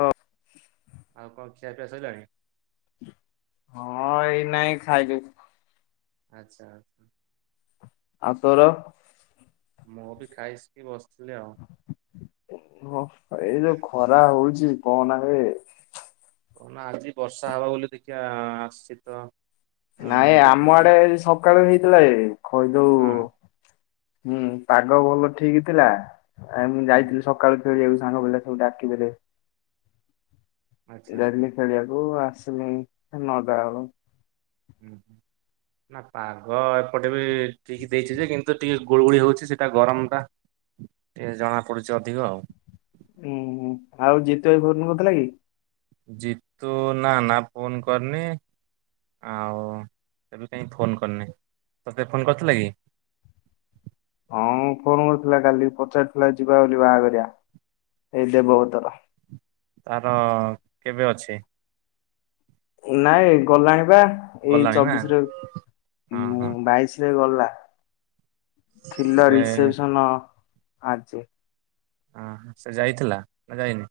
ହଁ। ଆଉ କଣ ଖିଆ ପିଆ ସରିଲାଣି? ହଁ ଏଇ ନାଇଁ ଖାଇଲୁ। ଆଚ୍ଛା। ଆଉ ତୋର? ମୁଁ ବି ଖାଇସିକି ବସିଥିଲି ଆଉ। ହ ଏଇ ଯୋଉ ଖରା ହଉଛି କହନା ବେ। କହନା ଆଜି ବର୍ଷା ହବା ବୋଲି ଦେଖିବା ଆସିଛି ତ। ଅଁ ନାଇଁ ଆମ ଦେଖିଥିଲି। ଆଡେ ସକାଳୁ ହେଇଥିଲା ଏ ଖଇଦଉ ହଁ। ହୁଁ ପାଗ ଭଲ ଠିକ୍ ଥିଲା। ଆ ମୁଁ ହୁଁ ଯାଇଥିଲି ସ ସକାଳୁ ଖେଳିବାକୁ ସାଙ୍ଗ ପିଲା ସବୁ ଡାକି ଦେଲେ। ଆଚ୍ଛା ପିଲା ଦିନେ ଖେଳିବାକୁ ଆସିଲି ନଅଟା ବେଳୁ। ହୁଁ ହୁଁ। ନା ପାଗ ଏପଟେ ବି ଟିକ ଦେଇଛି ଯେ କିନ୍ତୁ ଟିକେ ଗୁଳୁଗୁଳି ହଉଛି ସେଇଟା ଗରମ ଟା। ଟିକେ ଜଣା ପଡୁଛି ଅଧିକ ଆଉ। ଉୁଁ ହୁଁ ଆଉ ଜିତୁ ଭାଇ ଫୋନ୍ କରିଥିଲା କି? ଜିତୁ ନା ନା ଫୋନ୍ କରିନି। ଆଉ ଏବେ କାହିଁ ଫୋନ୍ କରିନି। ତତେ ଫୋନ୍ କରିଥିଲା କି? ହଁ ମ ଫୋନ୍ କରିଥିଲା କାଲି ପଚାରିଥିଲା ଯିବା ବୋଲି ବାହାଘରିଆ, ଏଇ ଦେବବତର। ତାର କେବେ ଅଛି? ନାଇଁ ଗଲାଣିିବା ଏଇ ଗଲାଣି ନା ଚବିଶରେ ହଁ ହଁ ବାଇଶି ସେ ଗଲା। ଥିଲା ସେ ରିସେପସନ ଆଜି। ହ ସେ ଯାଇଥିଲା ନା ଯାଇନି?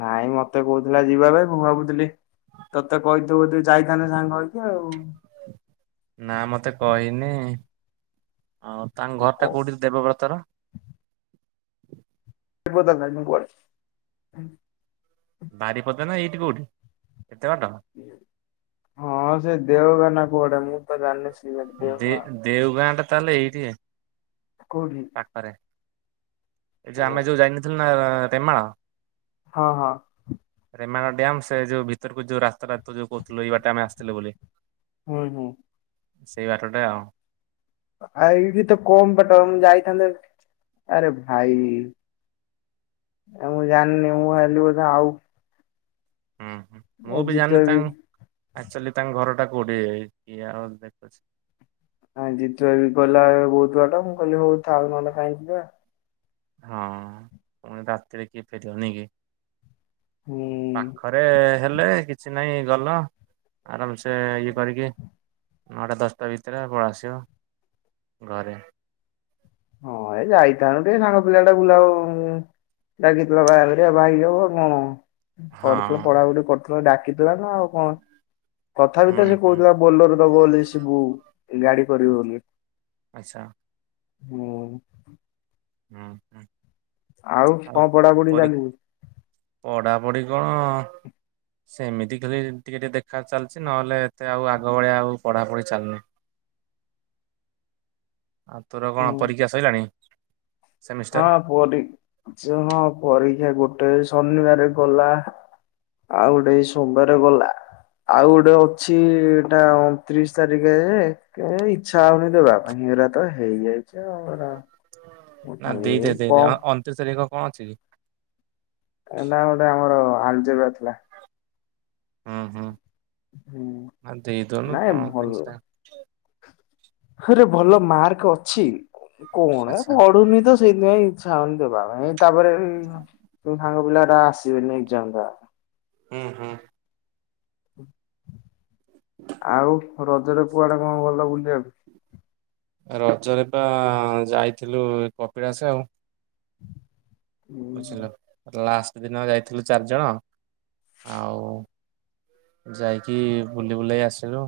ନାଇଁ ମତେ କହୁଥିଲା ଯିବା ପାଇଁ ମୁଁ ଭାବୁଥିଲି ତତେ କହିଥିବ ତୁ ଯାଇ ଥିବ ଯାଇଥାନ୍ତୁ ସାଙ୍ଗ ହେଇକି ଆଉ। ନା ମତେ କହିନି। ଆଉ ତାଙ୍କ ଏ ଘର ଟା କୋଉଠି ଦେବବ୍ରତର? [unintelligible] ବାରିପଦା ନା ଏଇଠି କୋଉଁଠି? କେତେ ବାଟ? ହଁ ସେ ଦେଓ ଗାଁ ନା କୁଆଡେ ମୁଁ ତ ଜାଣିନି ଦେଓଗାଁ ଦେଉ ଗାଁ ଟା ତାହେଲେ ଏଇଟି? କୋଉଠି? ଏ ଯ ହଁ ଆମେ ଯୋଉ ଯାଇନଥିଲୁ ନା ରେମାଳ ହଁ ହଁ। ରେମାଳ ଡ୍ୟାମ୍ ସେ ଯୋଉ ଭିତରକୁ ଯୋଉ ରାସ୍ତାଟା ଯୋଉ କହୁଥିଲୁ ଇ ବାଟେ ଆମେ ଆସିଥିଲେ ବୋଲି। ହୁ ହୁଁ। ସେଇ ବାଟ ଟା ଆଉ। ଆ ଏଇଠି ତ କମ୍ ବାଟ ମୁଁ ଯାଇଥାନ୍ତେ ଆରେ ଭାଇ। ଏ ମୁଁ ଜାଣିନି ମୁଁ ଭାବିଲି ବୋଧେ ଆଉ ହୁଁ ହୁଁ। ମୁଁ ବି ଜିତୁ ଜାଣି ଭାଇ ତାଙ୍କ ଆକ୍ଚୁଆଲି ତାଙ୍କ ଘରଟା କୋଉଠି ଇଏ ଆଉ ଦେଖୁଛି। ହଁ ଜିତୁ ଭାଇ ବି କହିଲା ବୋହୁତ୍ ବାଟ ମୁଁ କହିଲି ଥାଉ ନହେଲେ କାହିଁକି ଯିବା। ହଁ ପୁଣି ରାତିରେ କିଏ ଫେରିବ ନେକି। ହୁଁ। ପାଖରେ ହେଲେ କିଛି ନାଇଁ ଗଲ, ଆରାମସେ ଇଏ କରିକି ନଅଟା ଦଶଟା ଭିତରେ ପଳ ଆସିବ ଘରେ। ହଁ ଏ ଯାଇଥାନ୍ତେ ସାଙ୍ଗ ପିଲା ଟା ବୁଲା ଉଁ, ଡାକିଥିଲା ବାହାଘରିଆ ଭାଇ ଯିବ କଣ? କରିଥିଲ ହଁ ପଢାପଢି କରିଥିଲ ଡାକିଥିଲା ନା ଆଉ କଣ? ତଥା ବି ହୁଁ ତ ସେ ହୁଁ। କହୁଥିଲା ବୋଲଲୋର ଦବ ବୋଲି ସିବୁ ଗାଡି କରିବୁ ବୋଲି। ଆଚ୍ଛା। ହୁଁ। ହୁଁ, ହୁଁ। ଆଉ କଣ ପଢାପଢି ଚାଲିଛି? ପଢାପଢି କଣ? ସେମିତି ଖାଲି ଟିକେ ଟିକେ ଦେଖା ଚାଲିଛି, ନହେଲେ ଏତେ ଆଉ ଆଗ ଭଳିଆ ଆଉ ପଢାପଢି ଚାଲୁନି। ଆଉ ତୋର କଣ ହୁଁ ପରୀକ୍ଷା ସଇଲାଣି? ସେମିଷ୍ଟାର? ହଁ ପରୀ ଯେ ହଁ ପରୀକ୍ଷା ଗୋଟେ ଶନିବାର ଗଲା। ଆଉ ଗୋଟେ ସୋମବାରେ ଗଲା। ଆଉ ଗୋଟେ ଅଛି ଏଟା ଅଣତିରିଶ ତାରିଖରେ। କେ ଇଚ୍ଛା ହଉନି ଦେବା ପାଇଁ ହେରା ତ ହେଇଯାଇଛି, ଆଉ ର ନା ଦେଇଦେ ଦେଇଦେ ଅ, ଅଣତିରିଶ ତାରିଖ କଣ ଅଛି କି? ଏ ନା ଗୋଟେ ଆମର ଆଲଜେବା ଥିଲା। ଅଁ, ହଁ ହୁଁ ମାନ ଦେଇଦଉନୁ ନାଇଁ କଣ ପାଇଁ ସେଟା ହଇରେ ଭଲ ମାର୍କ ଅଛି କଣ ଏ ଆଚ୍ଛା ପଢୁନି ତ ସେଇଥିପାଇଁ ଇଚ୍ଛା ହଉନି ଦେବା ପାଇଁ, ତାପରେ ତ ସାଙ୍ଗ ପିଲା ଟା ଆସିବେନି ଏକ୍ଜାମ୍ ଦବା ହୁଁ, ହୁଁ। ଆଉ ରଜରେ କୁଆଡେ କଣ ଗଲ ବୁଲିବାକୁ? ରଜରେ ପା ଯାଇଥିଲୁ କପିଳାସ ଆଉ। ହୁଁ। ବୁଝିଲ? ଲାଷ୍ଟ ଦିନ ଯାଇଥିଲୁ ଚାରିଜଣ। ଆଉ ଯାଇକି ବୁଲି ବୁଲାଇ ଆସିଲୁ।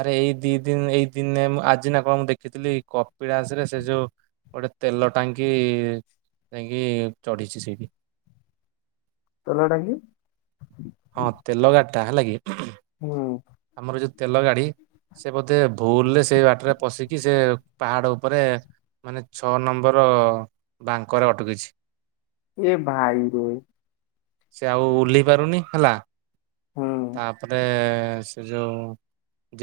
ଆରେ ଏଇ ଦି ଦିନ ଏଇ ଦିନେ ମୁଁ ଆଜି ନା କଣ ମୁଁ ଦେଖିଥିଲି, କପିଳାସ ରେ ସେ ଯୋଉ ଗୋଟେ ତେଲ ଟାଙ୍କି ଯାଇକି ଚଢିଛି ସେଇଠି। ତେଲ ଟାଙ୍କି ହଁ ତେଲ ଗାଡିଟା ହେଲା କିି। ହଁ। ଆମର ଯୋଉ ତେଲ ଗାଡି ସେ ବୋଧେ ଭୁଲରେ ସେଇ ବାଟରେ ପଶିକି ସେ ପାହାଡ ଉପରେ। ମାନେ ଛଅ ନମ୍ବର୍ ବାଙ୍କରେ ଅଟକିଛି। ଏ ଭାଇ ରେ। ସେ ଆଉ ଓହ୍ଲେଇ ପାରୁନି ହେଲା। ହୁଁ ତାପରେ ସେ ଯୋଉ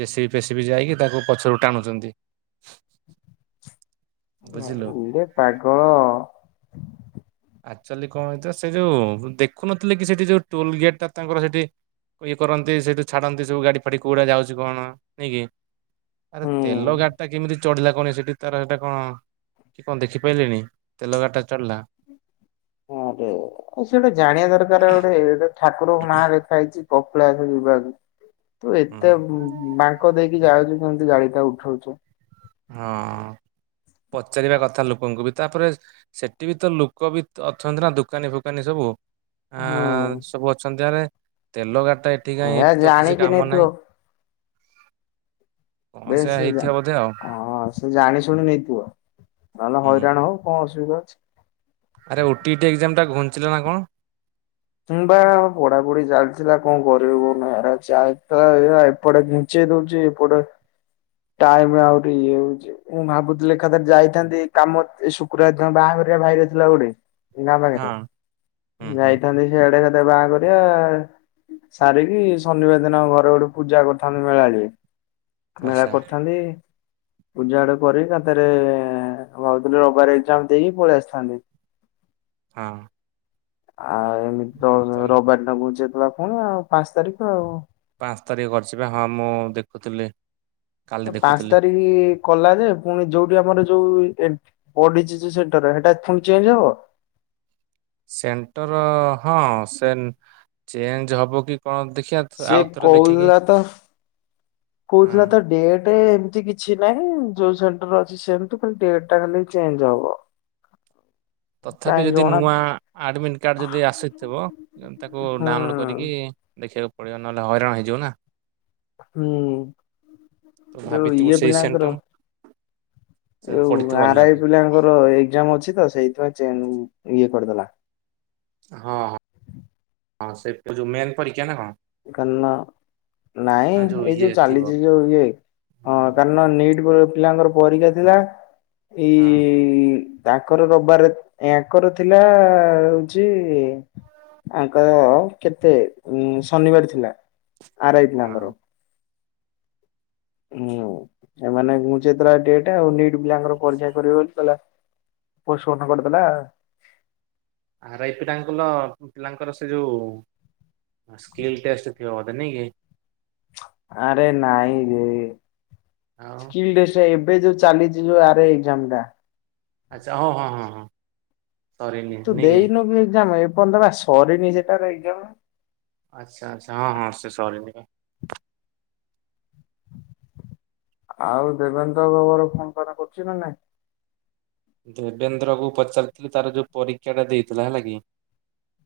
ଜେସିବି ଫେସିବିି ଯାଇକି ତାକୁ ପଛରୁ ଟାଣୁଚନ୍ତି। ହଁ ବୁଝିଲୁ ଉଡେ ପାଗଳ ଆକ୍ଚୁଲି କଣ ହେଇଥିଲା ସେ ଯୋଉ ଦେଖୁନଥିଲେ କି ସେଠି ଯୋଉ ଟୋଲ ଗେଟ୍ ଟା ତାଙ୍କର ସେଠି ଇଏ କରନ୍ତି ସେଇଠୁ ଛାରନ୍ତି ସବୁ ଗାଡି ଫାଡି କୋଉଡା ଯାଉଛି କଣ ନାଇଁ କି। ଆରେ ହୁଁ। ତେଲ ଗାଡିଟା କେମିତି ଚଢିଲା କଣ ସେଠି ତାର ସେଟା କଣ କି କଣ ଦେଖି ପାଇଲେଣିି ତେଲ ଗାଡଟା ଚଢିଲା? ହଁରେ ଆଉ ସେ ଗୋଟେ ଜାଣିବା ଦରକାର ଗୋଟେ ଇଟା ଠାକୁରଙ୍କ ନାଁ ଲେଖା ହେଇଛି କୋ ମାକ ଯିବା ତୁ ହୁଁ ଏତେ ମାଙ୍କ ଦେଇକି ଯାଉଛୁ କେମିତି ଗାଡି ଟା ଉଠଉଛୁ? ହଁ ପଚାରିବା କଥା ଲୋକଙ୍କୁ ବି ତାପରେ ସେଠି ବି ତ ଲୋକ ବି ଅଛନ୍ତି ନା ଦୋକାନୀ ଫୋକାନୀ ସବୁ। ଆ ହୁଁ ସବୁ ଅଛନ୍ତି ଆରେ ତେଲ ଗାଡି ଟା ଏ ଏଠି କାଇଁ ଏ ଏଠି ତ କିଛି ଜାଣିକି କାମ ନେଇଥିବ ନାହିଁ। କଣ ବେଶ ସେୟା ହେଇଥିବ ବୋଧେ ଆଉ ସେଇଆ ସେ ଜାଣି ଶୁଣି ନେଇଥିବ। ନହେଲେ ହୁଁ। ହଇରାଣ ହବ କଣ ଅସୁବିଧା ଅଛି। ଆରେ ଓ ଟି ଟା ଏକଜାମ୍ ଟା ଘୁଞ୍ଚିଲ ନା କଣ? କିମ୍ବା ପଢାପଢି ଚାଲିଥିଲା କଣ କରିବ କଉନା [unintelligible] ଏପଟେ ଚେ ଦଉଛି ଏପଟେ ଟାଇମ ଆହୁରି ଇଏ ହଉଛି। ମୁଁ ଭାବୁଥିଲି ଏକାଥରେ ଯାଇଥାନ୍ତି କାମ ଶୁକ୍ରବାର ଦିନ ବାହାଘରିଆ ଭାଇରେ ଥିଲା ଗୋଟେ। ଗାଁ ହଁ ପାଖରେ ହୁଁ ହୁଁ। ଯାଇଥାନ୍ତି ସିଆଡେ ଗୋଟେ ବାହା ଘରିଆ। ସାରିକି ଶନିବାର ଦିନ ଘରେ ଗୋଟେ ପୂଜା କରିଥାନ୍ତି ମେଳାଳି। ମେଳା ଆଚ୍ଛା କରିଥାନ୍ତି। ପୂଜା ଗୋଟେ କରି ଏକାଥରେ କହୁଥିଲି ରବିବାରେ ଏକ୍ଜାମ ଦେଇକି ପଳେଇ ଆସିଥାନ୍ତି। ହଁ ଆଉ ଏମିତି ତ ରବିବାର ଦିନ ଘୁଞ୍ଚେଇ ଦେଲା ପୁଣି ଆଉ ପାଞ୍ଚ ତାରିଖ ଆଉ ପାଞ୍ଚ ତାରିଖ କରିଛି ବା ହଁ ମୁଁ ଦେଖୁଥିଲି। କାଲି ପାଞ୍ଚ ଦେଖୁଥିଲି। ତାରିଖ କଲା ଯେ ପୁଣି ଯୋଉଠି ଆମର ଯୋଉ ଏକ୍ ପଡିଛି ଯୋଉ ସେଣ୍ଟର ରେ ସେଇଟା ପୂଣି ଚେଞ୍ଜ ହବ। ସେଣ୍ଟର ହଁ ସେ ଚେଞ୍ଜ ହବ କି କଣ ଦେଖିବା। ସିଏ ଆଉଥରେ ଦେଖିକି କହୁଥିଲା ତ ହଁ କହୁଥିଲା ତା ଡେଟ ଏତିକି। କିଛି ନାହିଁ ଯୋଉ ସେଣ୍ଟର ଅଛି ସେମିତି ଖାଲି ଡେଟ୍ ଖାଲି ଚେଞ୍ଜ ହବ। ତଥାପି କାଇଁ ଯଦି ଜଣା ନୂଆ ଆଡ଼ମିଟ୍ କାର୍ଡ଼ ଯଦି ଆସିଥିବ ତାକୁ ହୁଁ ଡାଉନଲୋଡ଼ କରିକି ଦେଖିବାକୁ ପଡ଼ିବ ନହେଲେ ହଇରାଣ ହେଇଯିବ ନା। ହୁଁ ତ ଯୋଉ ଭାବିଥିବୁ ଇଏ ସେଇ ସେଣ୍ଟର ପିଲାଙ୍କର ସେ ଯୋଉ ପଡିଥିବ ଆରାଇ ଅଲଗାଟି ପିଲାଙ୍କର ଏକ୍ଜାମ ଅଛି। ଅଛିତ ସେଇଥିପାଇଁ ଚେନ୍ ଇଏ କରିଦେଲା। ହଁ ହଁଁ ସେ ଯୋଉ ମେନ୍ ପରୀକ୍ଷା ନା କଣ? କାଲନ୍ ନାଇଁ ନା ଏଇ ଇଏ ଯୋଉ ଥିବ ଚାଲିଛି ଯୋଉ ଇଏ ହଁ। ନିଟ୍ ପିଲାଙ୍କର ପରୀକ୍ଷା ଥିଲା ଏଇ ତାଙ୍କର ରିବି ବାରେ ୟାଙ୍କର ଥିଲା ହଉଛି ଆଙ୍କର କେତେ ଶନିବାରେ ଥିଲା ଆରାଇ ପିଲାଙ୍କର। ହଁ ହୁଁ ଏମାନେ [unintelligible] ନିଟ ପିଲାଙ୍କର ପରୀକ୍ଷା କରିବେ ବୋଲି କଲା। ପୋଷମଟ କରିଦେଲା। ଆରାଇ ପିଲାଙ୍କର ପିଲାଙ୍କର ସେ ଯୋଉ ସ୍କେଲ ଟେଷ୍ଟ ଥିବ ନାଇ କି? ଆରେ ନାଇଁ ରେ ଆଉ କି ଟେଷ୍ଟ? ଏବେ ଯୋଉ ଚାଲିଛି ଯୋଉ ଆରାଇ ଏକ୍ଜାମ ଟା। ଆଚ୍ଛା ହ ହଁ ହଁ ହଁ। ସରିନି ତୁ ନାଇଁକି ଦେଇନୁ କି ଏକ୍ଜାମ ଏପର୍ଯ୍ୟନ୍ତ ବା ସରିନି ସେଟାର ଏକ୍ ଜାମ। ଆଚ୍ଛା ଆଚ୍ଛା ହଁ ହଁ ସେ ସରିନି ବା। ଆଉ ଦେବେନ୍ତ ବାବୁର ଫୋନ ଫାନ କରୁଛି ନା ନାଇଁ ଦେବେନ୍ଦ୍ରକୁ ପଚାରିଥିଲି ତାର ଯୋଉ ପରୀକ୍ଷାଟା ଦେଇଥିଲା ହେଲା କି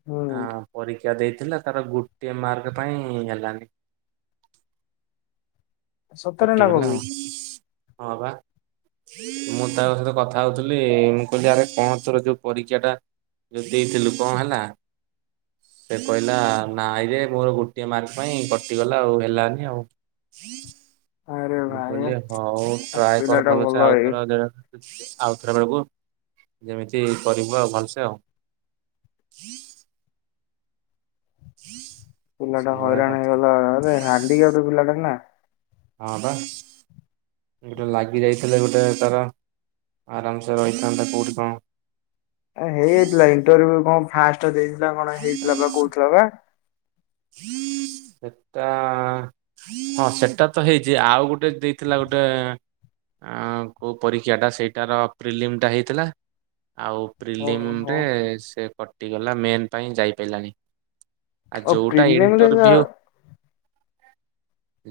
ହୁଁ ଆ ପରୀକ୍ଷା ଦେଇଥିଲା ତାର ଗୋଟିଏ ମାର୍କ ପାଇଁ ହେଲାନି। ସତରେ ନା କଟିଗଲା ଆଉ କହୁଛି ହଁ ବା ମୁଁ ତାଙ୍କ ସହିତ କଥା ହଉଥିଲି ମୁଁ କହିଲି ଆରେ କଣ ତୋର ଯୋଉ ପରୀକ୍ଷା ଟା ଯେଉ ଦେଇଥିଲୁ କଣ ହେଲା ସେ କହିଲା ନାଇଁ ରେ ମୋର ଗୋଟିଏ ମାର୍କ ପାଇଁ କଟିଗଲା ଆଉ ହେଲାନି ଆଉ ଆରେ ମୁଁ ଭାଇ କହିଲି ହଉ ଟ୍ରାଏ କର ପିଲାଟା ଭଲ ଭଲସେ ଏଇ ଆଉଥର ଆଉ ଥରେ ବେଳକୁ ଯେମିତି କରିବୁ ଆଉ ଭଲସେ ଆଉ ହି ପିଲାଟା ହଇରାଣ ହେଇଗଲା ଏବେ ହାଣ୍ଡିିକାପ୍ ପିଲାଟା ନା ହଁ ପା ଗୋଟେ ଲାଗି ଯାଇଥିଲେ ଗୋଟେ ତାର ଆରାମସେ ରହିଥାନ୍ତା କୋଉଠି କଣ ହେଇଯାଇଥିଲା ଇଣ୍ଟରୁଭୁ କଣ ଫାଷ୍ଟେ ଦେଇଥିଲା କଣ ହେଇଥିଲା ବା କହୁଥିଲା ବା ହୁଁ ସେଟା ହଁ ସେଟା ତ ହେଇଛି ଆଉ ଗୋଟେ ଦେଇଥିଲା ଗୋଟେ କେଉଁ ପରୀକ୍ଷାଟା ସେଇଟାର ପ୍ରିଲିମିଟା ହେଇଥିଲା ଆଉ ଓହୋ ପ୍ରିଲିମିରେ ସେ କଟିଗଲା ମେନ୍ ପାଇଁ ଯାଇପାଇଲାନି ଓ ଯୋଉଟା ପ୍ରିଲିମରେ ଇଣ୍ଟରଭିୟୁ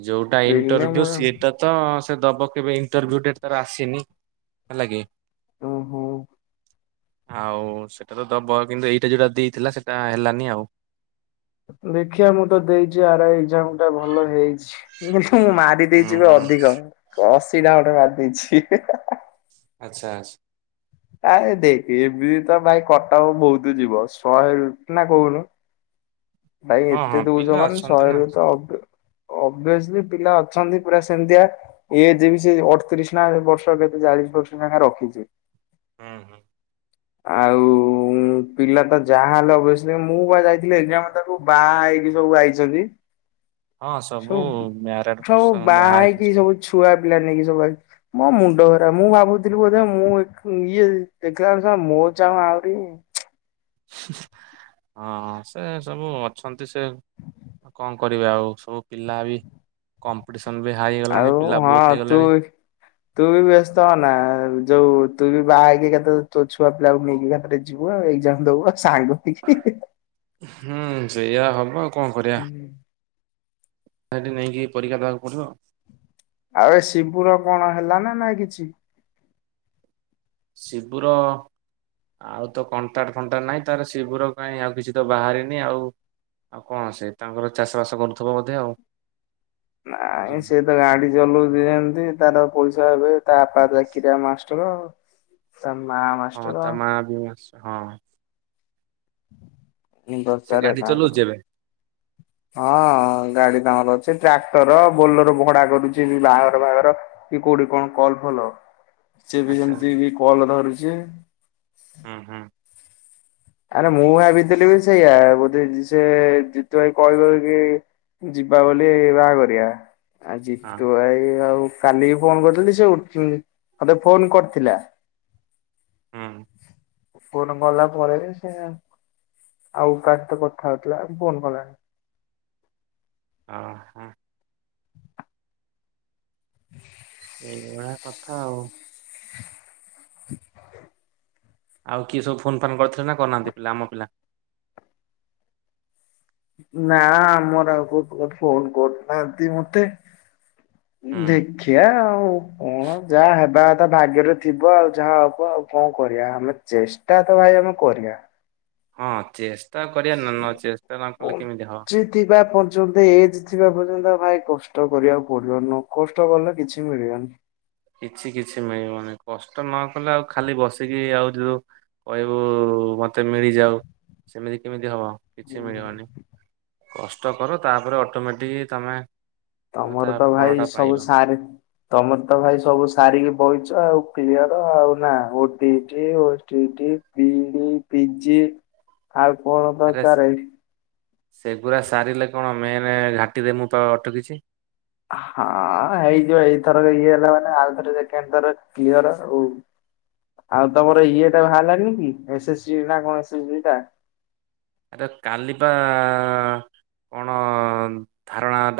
ଯୋଉଟା ପ୍ରିଲିମ ଇଣ୍ଟରଭିୟୁ ସି ସେଟା ତ ସେ ଦବ କେବେ ଇଣ୍ଟରଭିୟୁ ତାର ଆସିନି ହେଲା କି ଓହୋ ଆଉ ସେଟା ତ ଦବ କିନ୍ତୁ ଏଇଟା ଯୋଉଟା ଦେଇଥିଲା ସେଇଟା ହେଲାନି ଆଉ ଦେଖିିବା ମୁଁ ତ ଦେଇଛି ଆର୍ ଆଇ ଏକ୍ଜାମ୍ ଟା ଭଲ ହେଇଛି ମୁଁ ମାରି ହୁଁ ଦେଇଛି ବି ହୁଁ ଅଧିକ ଅଶୀ ଟା ଖଣ୍ଡେ ମାରି ଦେଇଛି ଆଚ୍ଛା ଆଛା ଆ ଦେଖେ ଏବେ ତ ଭାଇ କଟକ ବହୁତ ଯିବ ଶହେ ନା କହୁନୁ ଭାଇ ହଁ ଏତେ ହଁ ଦଉଛ ପିଲା ମାନେ ଅଛନ୍ତି ଶହେ ନା ରୁ ତ ଅ ଅଭ୍ରସି ପିଲା ଅଛନ୍ତି ପୁରା ସେମିତିଆ ଏ ଯେ ବି ସେ ଅଠତିରିଶ ନା ବର୍ଷ କେତେ ଚାଳିଶ ବର୍ଷ ଯାଙ୍କେ ରଖିଛି ହଁ ହଁ ଆଉ ପିଲା ତ ଯାହାହଲେ ଅବସ୍ୟ ମୁଁ ବା ଯାଇଥିଲି ଏ ତାକୁ ବାହା ହେଇକି ସବୁ ଆଇଛନ୍ତି ସବୁ ସବୁ ବାହା ହେଇକି ସବୁ ଛୁଆ ପିଲା ନେଇାକି ସବୁ ମୋ ମୁଣ୍ଡ ଖରାପ୍ ମୁଁ ଭାବୁଥିଲି ବୋଧେ ମୁଁ ଇଏ ଦେଖିଲା ବେଳୁ ମୋ ଚାହୁଁ ଆହୁରି ହଁ ସେ ସବୁ ଅଛନ୍ତି ସେ କଣ କରିବେ ଆଉ ସବୁ ପିଲା ବି କମ୍ପିଟିସନ୍ ବି ହାଏ ହେଇଗଲାଣି ଆଉ ପିଲା ହଁ ବହୁତ ତୁ ହେଇଗଲେଣି ତୁ ବି ବ୍ୟସ୍ତ ହେଓନା ଯୋଉ ତୁ ବି ବାହାହେଇକି କେତେବେଳେ ତୋ ଛୁଆ ପିଲାକୁ ନେଇକି ଗାଁ ରେ ତୁ ପା ଏକ୍ଜାମ୍ ଆଉ ଦବୁ ଆଉ ସାଙ୍ଗ ହେଇକି। ହୁଁ ସେଇଆ ହବ ଆଉ କଣ କରିବା ସେଠି ନେଇକି ପରୀକ୍ଷା ଦେବାକୁ ପଡ଼ିବ ଆଉ ଏ ଶିବୁର କଣ ହେଲା ନା ନାଇଁ କିଛି ଶିବୁର ଆଉ ତ କଣ୍ଟାଟେ ଫଣ୍ଟାଟେ ନାହିଁ ତାର ଶିବୁର କାହିଁ ଆଉ କିଛି ତ ବାହାରିନି ଆଉ ଆଉ କଣ ସେ ତାଙ୍କର ଚାଷ ବାସ କରୁଥିବ ବୋଧେ ଆଉ ନାଇଁ ସେ ତ ଗାଡି ଚଲେଉଛି ଯେମିତି ତାର ପଇସା ଏବେ ତା ବାପା ଚାକିରିଆ ମାଷ୍ଟର ଷ୍ଟର ଆଉ ତା ମାମା ହଁ ତା ମା ବି ଆସେ ହଁ ସେ ଦରକାର ଗାଡି ତାଙ୍କର। ଚଲଉଚି ଏବେ? ହଁ ଗାଡି ତାଙ୍କର ଅଛି ଟ୍ରାକ୍ଟର ବୋଲର ଭଡା କରୁଛି ବାହାଘର ଫାହାଘର। କି କୋଉଠି କଣ କଲ୍ ଫଲ ସିଏବି ଆଚ୍ଛା ଯେମତି ବି କଲ୍ ଧରୁଛି। ହୁଁ ହୁଁ। ଆରେ ମୁଁ ଭାବିଥିଲି ବି ସେଇଆ ବୋଧେ ଯିସ୍ ଯେ ଜିତୁ ଭାଇ କହିହିବ କି ଯିବା ବୋଲି ବାହା ଘରିଆ ଆ ହଁ ଜିତୁ ଭାଇ ଆଉ କାଲି ବି ଫୋନ୍ କରିଥିଲି ସେ ଉ ମତେ ଫୋନ କରିଥିଲା ହୁଁ। ଫୋନ୍ ଗଲା ପରେ ବି ସେ ଆଉ କା ସହିତ କଥା ହଉଥିଲା ଫୋନ୍ ଗଲାନି। ଅ ହଁ। ଏଇଭଳିଆ କଥା ଆଉ। ଆଉ କିଏ ସବୁ ଫୋନ୍ ଫାନ୍ କରିଥିଲେ ନା କରିନାହାନ୍ତି ପିଲା ଆମ ପିଲା? ନା ଆମର ଆଉ କୋଉ ଫୋନ୍ ଫୋନ୍ କରୁନାହାନ୍ତି ମତେ। ହୁଁ ଦେଖିଆ ଆଉ କଣ ଯାହା ହେବାକଥା ଭାଗ୍ୟରେ ଥିବ ଆଉ ଯାହା ହବ ଆଉ କଣ କରିଆ ଆମେ ଚେଷ୍ଟା ତ ଭାଇ ଆମେ କରିଆ। ହଁ ଚେଷ୍ଟା କରିଆ ନ ନ ଚେଷ୍ଟା ନ କଲେ କେମିତି ହବ ଥିବା ପର୍ଯ୍ୟନ୍ତ ଏଜ୍ ଥିବା ପର୍ଯ୍ୟନ୍ତ ଭାଇ କଷ୍ଟ କରିଆକୁ ପଡିବ ନକଷ୍ଟ କଲେ କିଛି ମିଳିବନି। କିଛି କିଛି ମିଳିବନି କଷ୍ଟ ନ କଲେ ଆଉ ଖାଲି ବସିକି ଆଉ ଯୋଉ କହିବୁ ମତେ ମିଳିଯାଉ ସେମିତି କେମିତି ହବ? କିଛି ମିଳିବନି କଷ୍ଟ କର ତାପରେ ଅଟୋମେଟିକ୍ ତମେ ତମେ ତା ତମର ତ ଫଳ ଭାଇ ଟା ସବୁ ପାଇବ ସାରେ ତମର ତ ଭାଇ ସବୁ ସାରିକି ବଇଚ ଆଉ କ୍ଲିୟର ଆଉ ନା ଓଟିଇଟି ଓସ୍ ଡିଇଟି ବିଡି ପିଜି ଆଉ କଣ ତ ଆରେ ତାର ଏଡି ସେଗୁରା ସାରିଲେ କଣ ମେଏନେ ଘାଟିରେ ମୁଁ ପା ଅଟକିଛି। ହଁ ହେଇଯିବ ଏଇଥର ଇଏ ହେଲା ମାନେ ଆଉ ଥରେ ସେକେଣ୍ଡ ଥର କ୍ଲିୟର ଆଉ। ହ [inaudible] ଆଉ ତମର ଇଏ ଟା ବାହାରିଲାନି କି ଏସେସ୍ଜି ନା କଣ ଏସେଜି ଟା ରେ କାଲିିବା କଣ ଧାରଣା ତା